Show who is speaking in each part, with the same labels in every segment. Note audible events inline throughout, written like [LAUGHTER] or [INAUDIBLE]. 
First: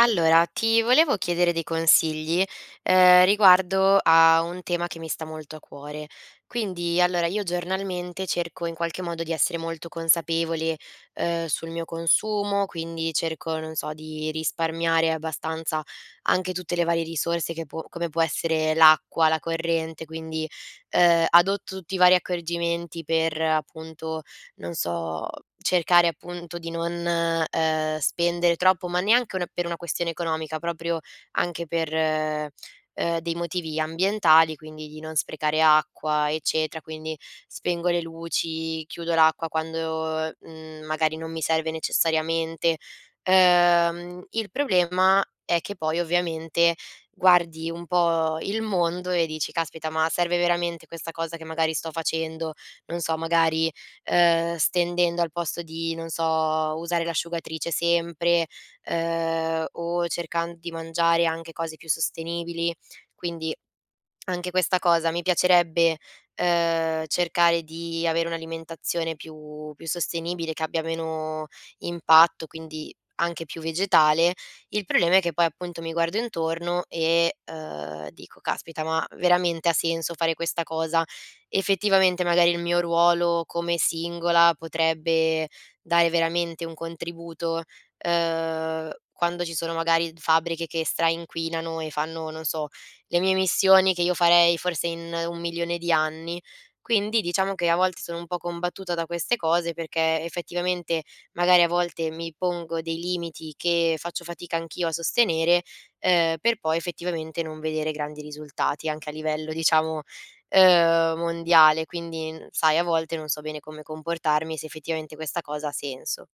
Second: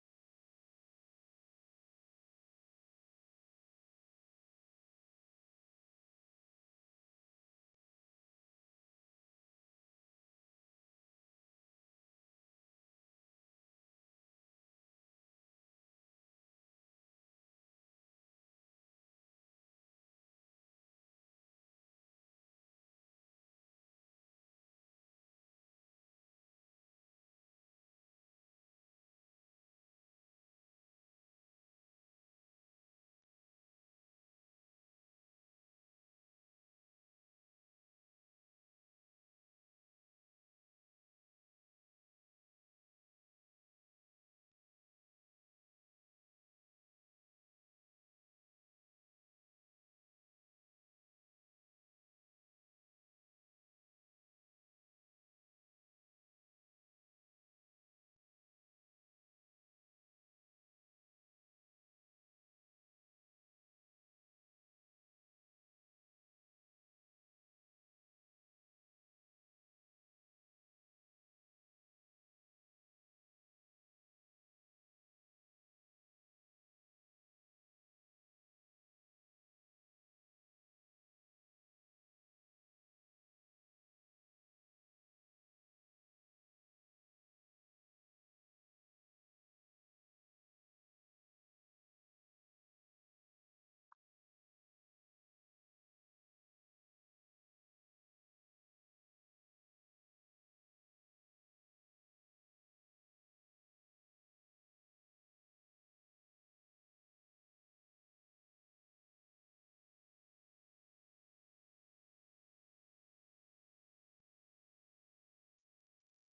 Speaker 1: Allora, ti volevo chiedere dei consigli, riguardo a un tema che mi sta molto a cuore. Quindi, allora, io giornalmente cerco in qualche modo di essere molto consapevole, sul mio consumo, quindi cerco, non so, di risparmiare abbastanza anche tutte le varie risorse che può come può essere l'acqua, la corrente, quindi, adotto tutti i vari accorgimenti per, appunto, non so, cercare appunto di non, spendere troppo, ma neanche una per una questione economica, proprio anche per, dei motivi ambientali, quindi di non sprecare acqua, eccetera. Quindi spengo le luci, chiudo l'acqua quando, magari non mi serve necessariamente. Il problema è che poi ovviamente guardi un po' il mondo e dici: "Caspita, ma serve veramente questa cosa che magari sto facendo?" Non so, magari stendendo al posto di, non so, usare l'asciugatrice sempre, o cercando di mangiare anche cose più sostenibili. Quindi anche questa cosa, mi piacerebbe, cercare di avere un'alimentazione più sostenibile, che abbia meno impatto, quindi anche più vegetale. Il problema è che poi appunto mi guardo intorno e, dico: "Caspita, ma veramente ha senso fare questa cosa?" Effettivamente magari il mio ruolo come singola potrebbe dare veramente un contributo, quando ci sono magari fabbriche che stra inquinano e fanno, non so, le mie missioni che io farei forse in 1 milione di anni. Quindi diciamo che a volte sono un po' combattuta da queste cose perché effettivamente magari a volte mi pongo dei limiti che faccio fatica anch'io a sostenere, per poi effettivamente non vedere grandi risultati anche a livello diciamo, mondiale. Quindi, sai, a volte non so bene come comportarmi e se effettivamente questa cosa ha senso.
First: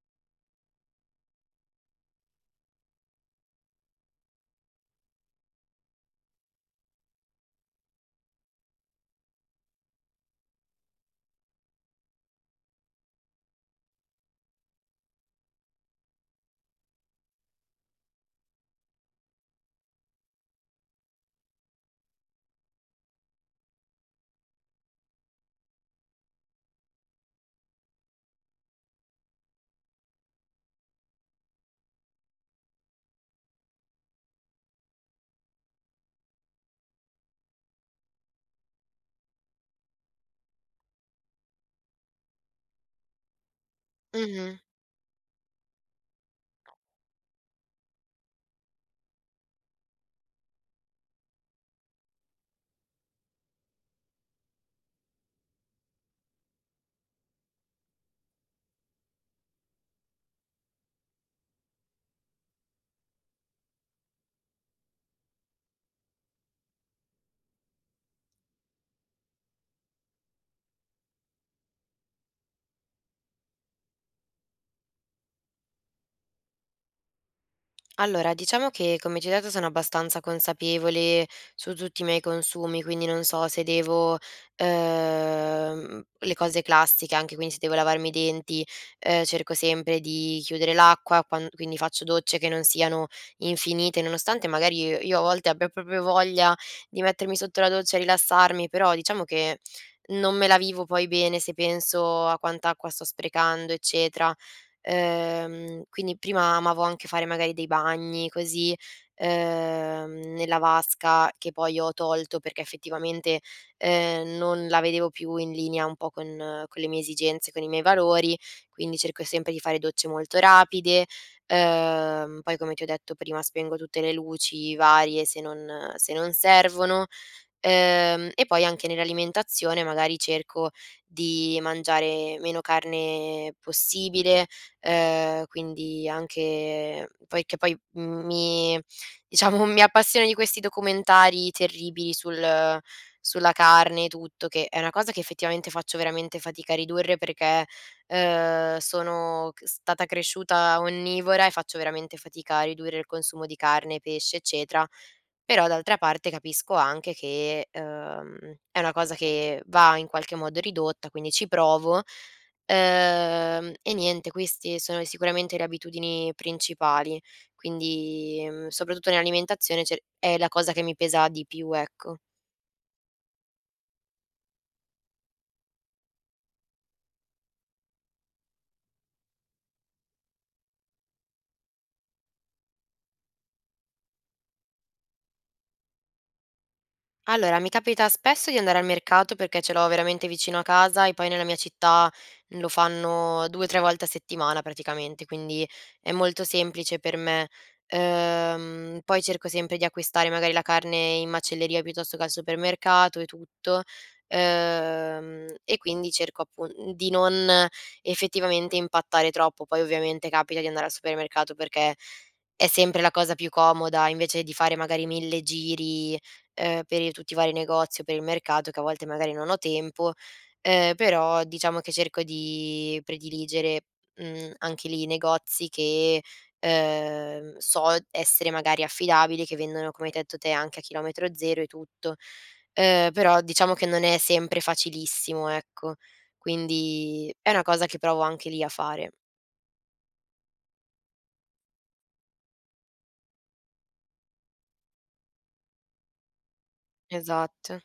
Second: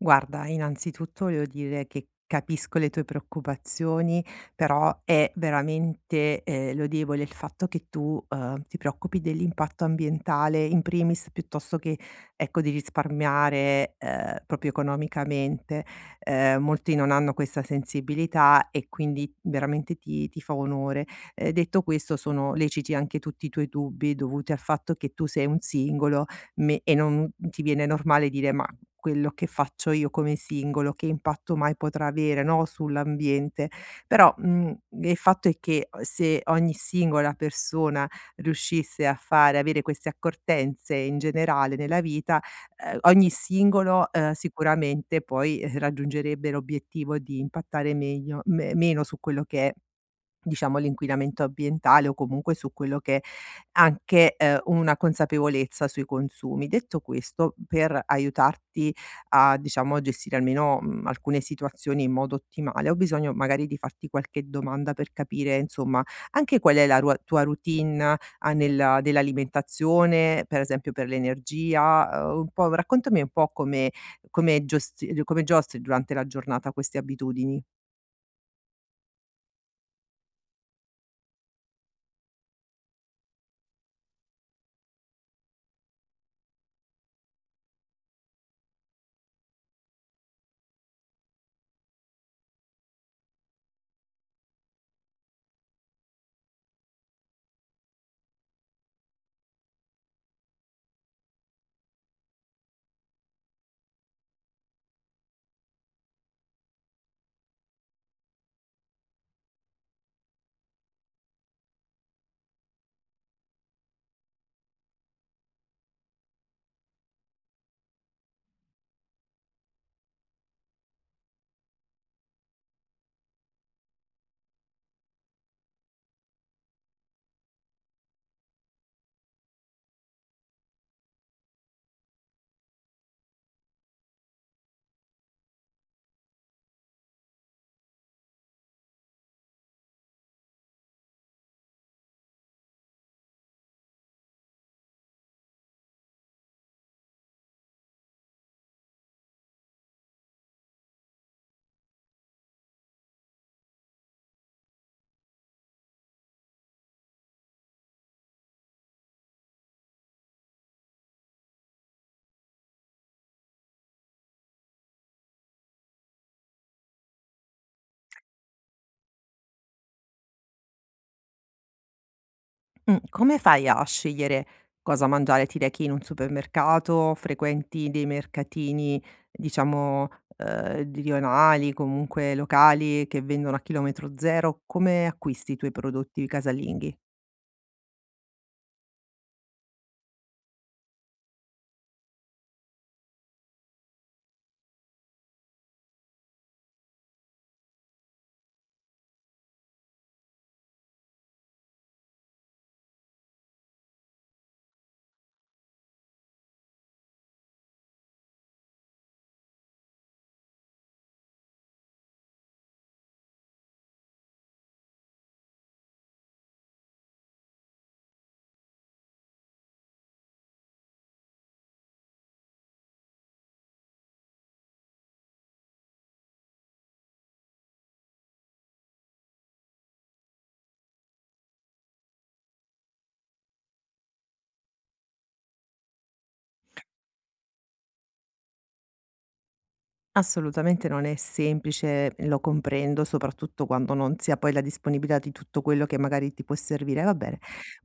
Speaker 2: Guarda, innanzitutto voglio dire che capisco le tue preoccupazioni, però è veramente lodevole il fatto che tu ti preoccupi dell'impatto ambientale in primis piuttosto che ecco, di risparmiare proprio economicamente. Molti non hanno questa sensibilità e quindi veramente ti fa onore. Detto questo, sono leciti anche tutti i tuoi dubbi dovuti al fatto che tu sei un singolo e non ti viene normale dire ma quello che faccio io come singolo, che impatto mai potrà avere, no, sull'ambiente. Però, il fatto è che se ogni singola persona riuscisse a fare avere queste accortenze in generale nella vita, ogni singolo,
Speaker 1: Mh-mh.
Speaker 2: sicuramente poi, raggiungerebbe l'obiettivo di impattare meglio me meno su quello che è diciamo l'inquinamento ambientale o comunque su quello che è anche, una consapevolezza sui consumi. Detto questo, per aiutarti a, diciamo, gestire almeno, alcune situazioni in modo ottimale, ho bisogno magari di farti qualche domanda per capire, insomma, anche qual è la rua tua routine, a nella dell'alimentazione, per esempio per l'energia, un po' raccontami un po' come come giosti come giostri durante la giornata queste abitudini.
Speaker 1: Allora, diciamo che come ti ho detto sono abbastanza consapevole su tutti i miei consumi, quindi non so se devo, le cose classiche, anche quindi se devo lavarmi i denti, cerco sempre di chiudere l'acqua, quan quindi faccio docce che non siano infinite, nonostante magari io a volte abbia proprio voglia di mettermi sotto la doccia e rilassarmi, però diciamo che non me la vivo poi bene se penso a quanta acqua sto sprecando, eccetera. Quindi prima amavo anche fare magari dei bagni così, nella vasca che poi ho tolto perché effettivamente, non la vedevo più in linea un po' con le mie esigenze, con i miei valori, quindi cerco sempre di fare docce molto rapide. Poi come ti ho detto prima, spengo tutte le luci varie se non servono. E poi anche nell'alimentazione magari cerco di mangiare meno carne possibile, quindi anche poi mi diciamo [LAUGHS] mi appassiono di questi documentari terribili sul sulla carne e tutto, che è una cosa che effettivamente faccio veramente fatica a ridurre perché, sono c stata cresciuta onnivora e faccio veramente fatica a ridurre il consumo di carne, pesce, eccetera, però d'altra parte capisco anche che, è una cosa che va in qualche modo ridotta, quindi ci provo. E niente, questi sono sicuramente le abitudini principali, quindi, soprattutto nell'alimentazione cer è la cosa che mi pesa di più, ecco.
Speaker 2: Come fai a scegliere cosa mangiare? Ti rechi in un supermercato, frequenti dei mercatini, diciamo, rionali, comunque locali che vendono a chilometro zero, come acquisti i tuoi prodotti casalinghi?
Speaker 1: Allora, mi capita spesso di andare al mercato perché ce l'ho veramente vicino a casa e poi nella mia città lo fanno 2, 3 volte a settimana praticamente, quindi è molto semplice per me. Poi cerco sempre di acquistare magari la carne in macelleria piuttosto che al supermercato e tutto. E quindi cerco appun di non effettivamente impattare troppo. Poi ovviamente capita di andare al supermercato perché è sempre la cosa più comoda invece di fare magari 1000 giri, per i tutti i vari negozi o per il mercato che a volte magari non ho tempo, però diciamo che cerco di prediligere, anche lì i negozi che, so essere magari affidabili, che vendono, come hai detto te, anche a chilometro zero e tutto. Però diciamo che non è sempre facilissimo, ecco. Quindi è una cosa che provo anche lì a fare.
Speaker 2: Assolutamente non è semplice, lo comprendo, soprattutto quando non si ha poi la disponibilità di tutto quello che magari ti può servire, va bene.
Speaker 1: Esatto.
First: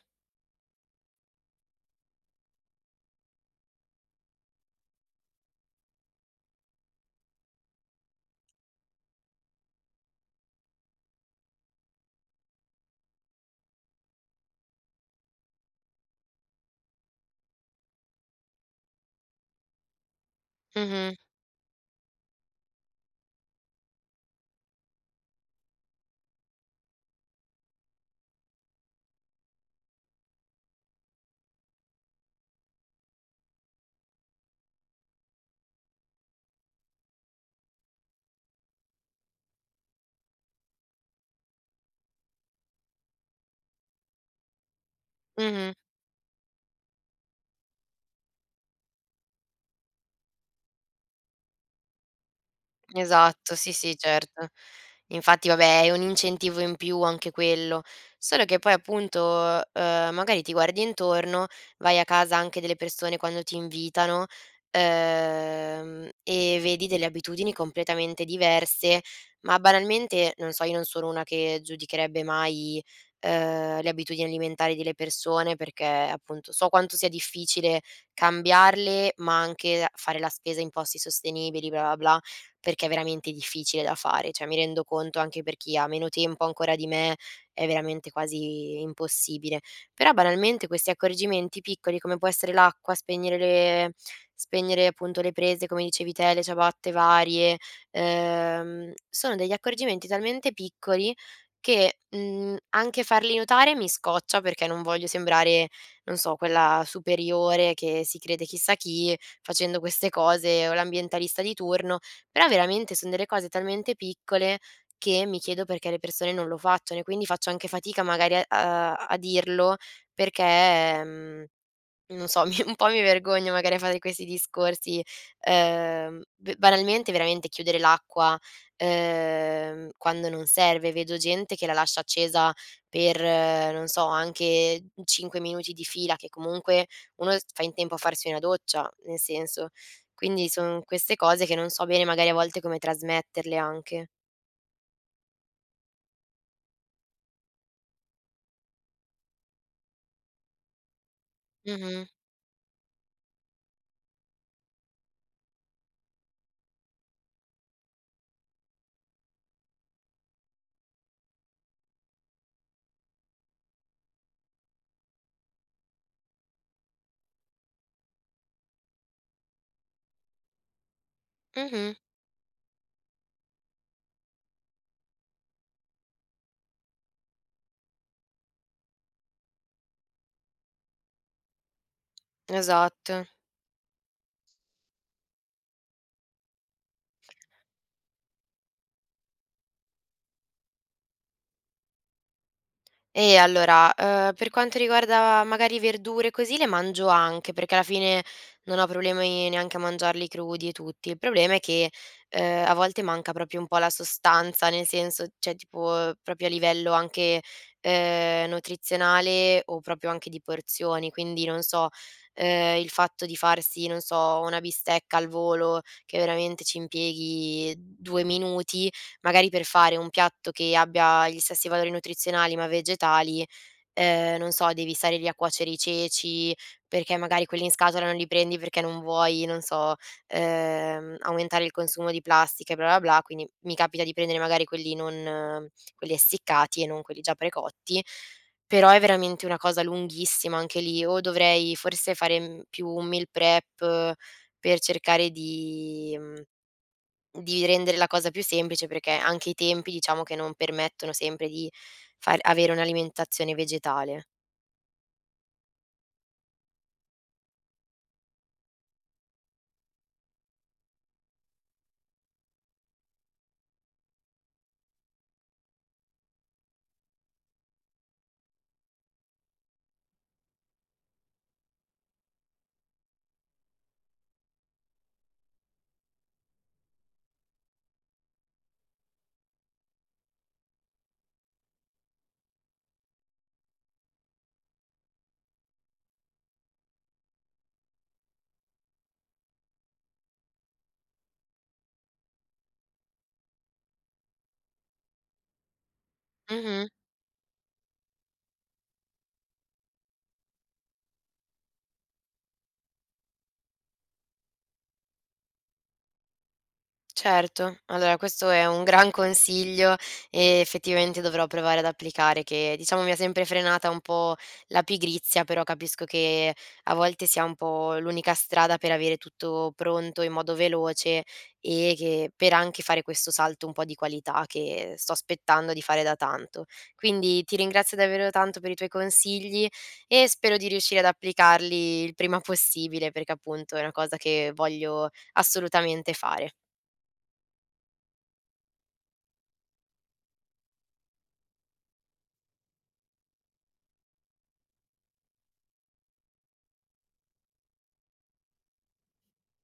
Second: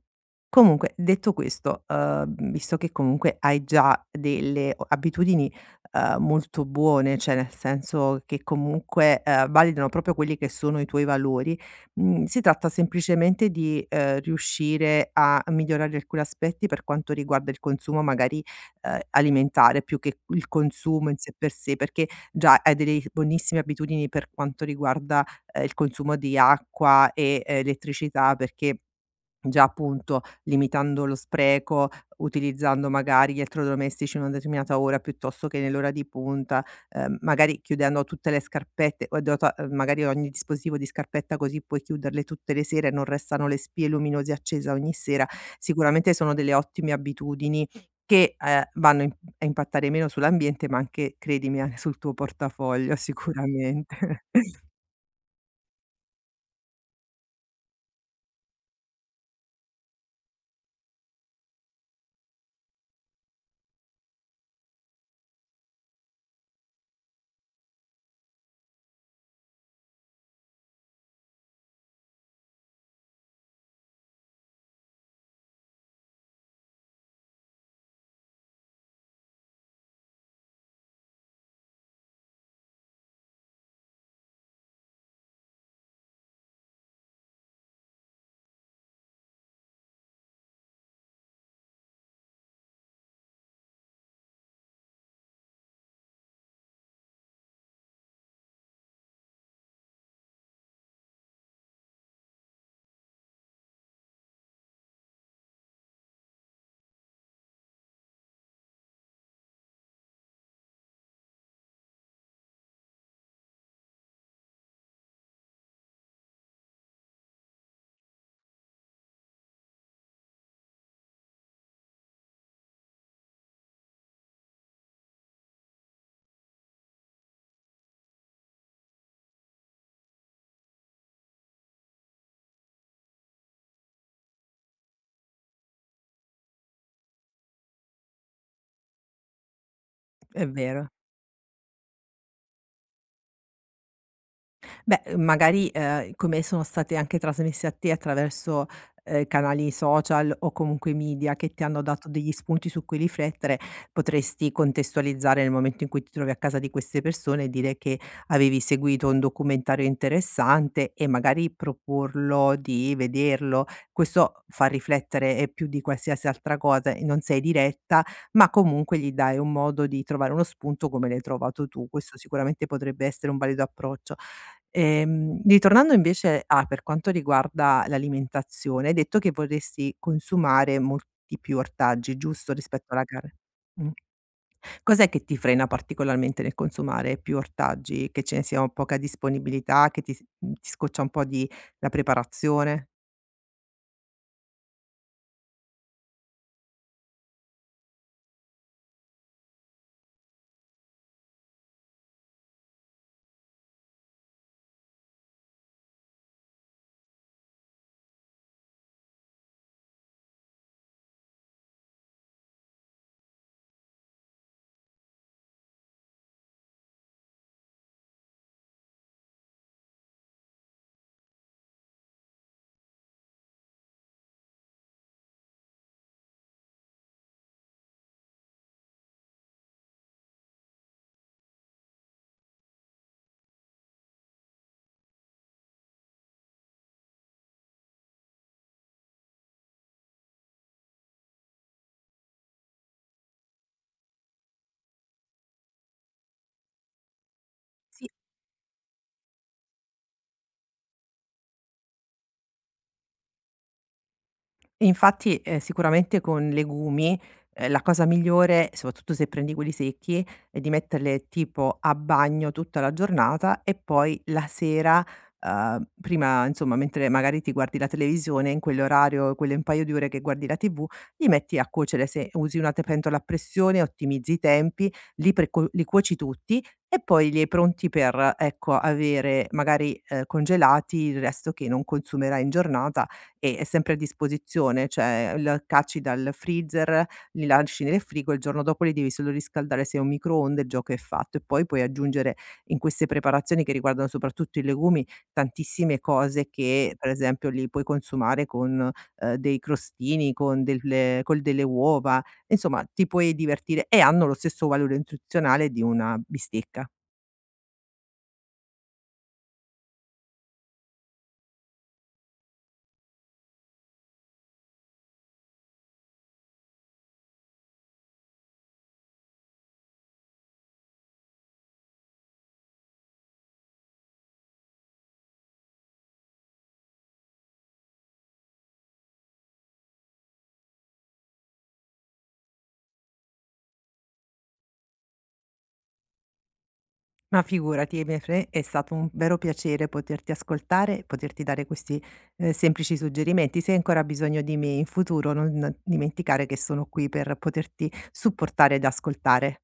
Speaker 2: Comunque, detto questo, visto che comunque hai già delle o abitudini, molto buone, cioè nel senso che comunque, validano proprio quelli che sono i tuoi valori, si tratta semplicemente di, riuscire a migliorare alcuni aspetti per quanto riguarda il consumo magari, alimentare più che il consumo
Speaker 1: Mh-mh,
Speaker 2: in sé per sé, perché già hai delle buonissime abitudini per quanto riguarda, il consumo di acqua e elettricità, perché già appunto limitando lo spreco, utilizzando magari gli elettrodomestici in una determinata ora piuttosto che nell'ora di punta, magari chiudendo tutte le scarpette o dota magari ogni dispositivo di scarpetta così puoi chiuderle tutte le sere e non restano le spie luminose accesa ogni sera.
Speaker 1: mh-mh.
Speaker 2: Sicuramente sono delle ottime abitudini che, vanno im a impattare meno sull'ambiente, ma anche, credimi, anche sul tuo portafoglio [LAUGHS]
Speaker 1: Esatto, sì, sì,
Speaker 2: sicuramente.
Speaker 1: certo.
Speaker 2: [LAUGHS]
Speaker 1: Infatti vabbè è un incentivo in più anche quello, solo che poi appunto, magari ti guardi intorno, vai a casa anche delle persone quando ti invitano, e vedi delle abitudini completamente diverse, ma banalmente, non so, io non sono una che giudicherebbe mai, le abitudini alimentari delle persone perché appunto so quanto sia difficile cambiarle, ma anche fare la spesa in posti sostenibili, bla, bla, bla perché è veramente difficile da fare. Cioè, mi rendo conto anche per chi ha meno tempo ancora di me, è veramente quasi impossibile. Però banalmente questi accorgimenti piccoli, come può essere l'acqua, spegnere appunto le prese, come dicevi te, le ciabatte varie, sono degli accorgimenti talmente piccoli che, anche farli notare mi scoccia perché non voglio sembrare, non so, quella superiore che si crede chissà chi facendo queste cose o l'ambientalista di turno. Però veramente son delle cose talmente piccole che mi chiedo perché le persone non lo facciano e quindi faccio anche fatica magari a dirlo perché, mhmm non so, [LAUGHS] mi un po' mi vergogno magari a fare questi discorsi, b banalmente veramente chiudere l'acqua, quando non serve. Vedo gente che la lascia accesa per, non so, anche 5 minuti di fila, che comunque uno s fa in tempo a farsi una doccia, nel senso.
Speaker 2: È
Speaker 1: Quindi son
Speaker 2: vero.
Speaker 1: queste cose che non so bene magari a volte come trasmetterle anche.
Speaker 2: Beh, magari, come sono state anche trasmesse a te attraverso, canali social o comunque media che ti hanno
Speaker 1: Mh-mh,
Speaker 2: dato degli spunti su cui riflettere, potresti contestualizzare nel momento in cui ti trovi a casa di queste persone e dire che avevi seguito un documentario interessante e magari proporlo di vederlo. Questo fa riflettere, più di qualsiasi altra cosa e non sei diretta, ma comunque gli dai un modo di trovare uno spunto come l'hai trovato tu.
Speaker 1: mh-mh,
Speaker 2: Questo sicuramente potrebbe essere un valido approccio. Ritornando invece a per quanto riguarda l'alimentazione, hai detto che vorresti consumare molti più ortaggi, giusto, rispetto alla
Speaker 1: esatto.
Speaker 2: carne? Mh. Cos'è che ti frena particolarmente nel consumare più ortaggi? Che ce ne sia poca disponibilità, che ti scoccia un po' di la preparazione?
Speaker 1: E allora, per quanto riguarda magari verdure così le mangio anche, perché alla fine non ho problemi neanche a mangiarli crudi e tutti. Il problema è che, a volte manca proprio un po' la sostanza, nel senso cioè tipo proprio a livello anche, nutrizionale o proprio anche di porzioni. Quindi non so, il fatto di farsi, non so, una bistecca al volo che veramente ci impieghi 2 minuti magari per fare un piatto che abbia gli stessi valori nutrizionali ma vegetali, non so, devi stare lì a cuocere i ceci, perché magari quelli in scatola non li prendi perché non vuoi, non so, aumentare il consumo di plastica e bla bla bla, quindi mi capita di prendere magari quelli essiccati e non quelli già precotti, però è veramente una cosa lunghissima anche lì, o dovrei forse fare, più un meal prep per cercare di, mhmm di rendere la cosa più semplice, perché anche i tempi diciamo che non permettono sempre di far avere un'alimentazione vegetale.
Speaker 2: Infatti, sicuramente con legumi, la cosa migliore, soprattutto se prendi quelli secchi, è di metterle tipo a bagno tutta la giornata e poi la sera, prima insomma mentre magari ti guardi la televisione, in quell'orario, quelle un paio di ore che guardi la TV, li metti a cuocere se usi una te pentola a pressione, ottimizzi i tempi, li cuoci tutti e poi li hai pronti per, ecco, avere magari, congelati il resto che non consumerai in giornata e è sempre a disposizione, cioè l cacci dal freezer, li lasci nel frigo, il giorno dopo li devi solo riscaldare se hai un microonde, il gioco è fatto. E poi puoi aggiungere in queste preparazioni che riguardano soprattutto i legumi, tantissime cose
Speaker 1: Mh-mh.
Speaker 2: che per esempio li puoi consumare con, dei crostini, con delle uova, insomma ti puoi divertire e hanno lo stesso valore nutrizionale di una bistecca.
Speaker 1: Certo, allora questo è un gran consiglio e effettivamente dovrò provare ad applicare che, diciamo, mi ha sempre frenata un po' la pigrizia, però capisco che a volte sia un po' l'unica strada per avere tutto pronto in modo veloce e che per anche fare questo salto un po' di qualità che sto aspettando di fare da tanto. Quindi ti ringrazio davvero tanto per i tuoi consigli e spero di riuscire ad applicarli il prima possibile, perché appunto è una cosa che voglio assolutamente fare.
Speaker 2: Ma figurati, e per me è stato un vero piacere poterti ascoltare, poterti dare questi, semplici suggerimenti. Se hai ancora bisogno di me in futuro, non dimenticare che sono qui per poterti supportare ed ascoltare.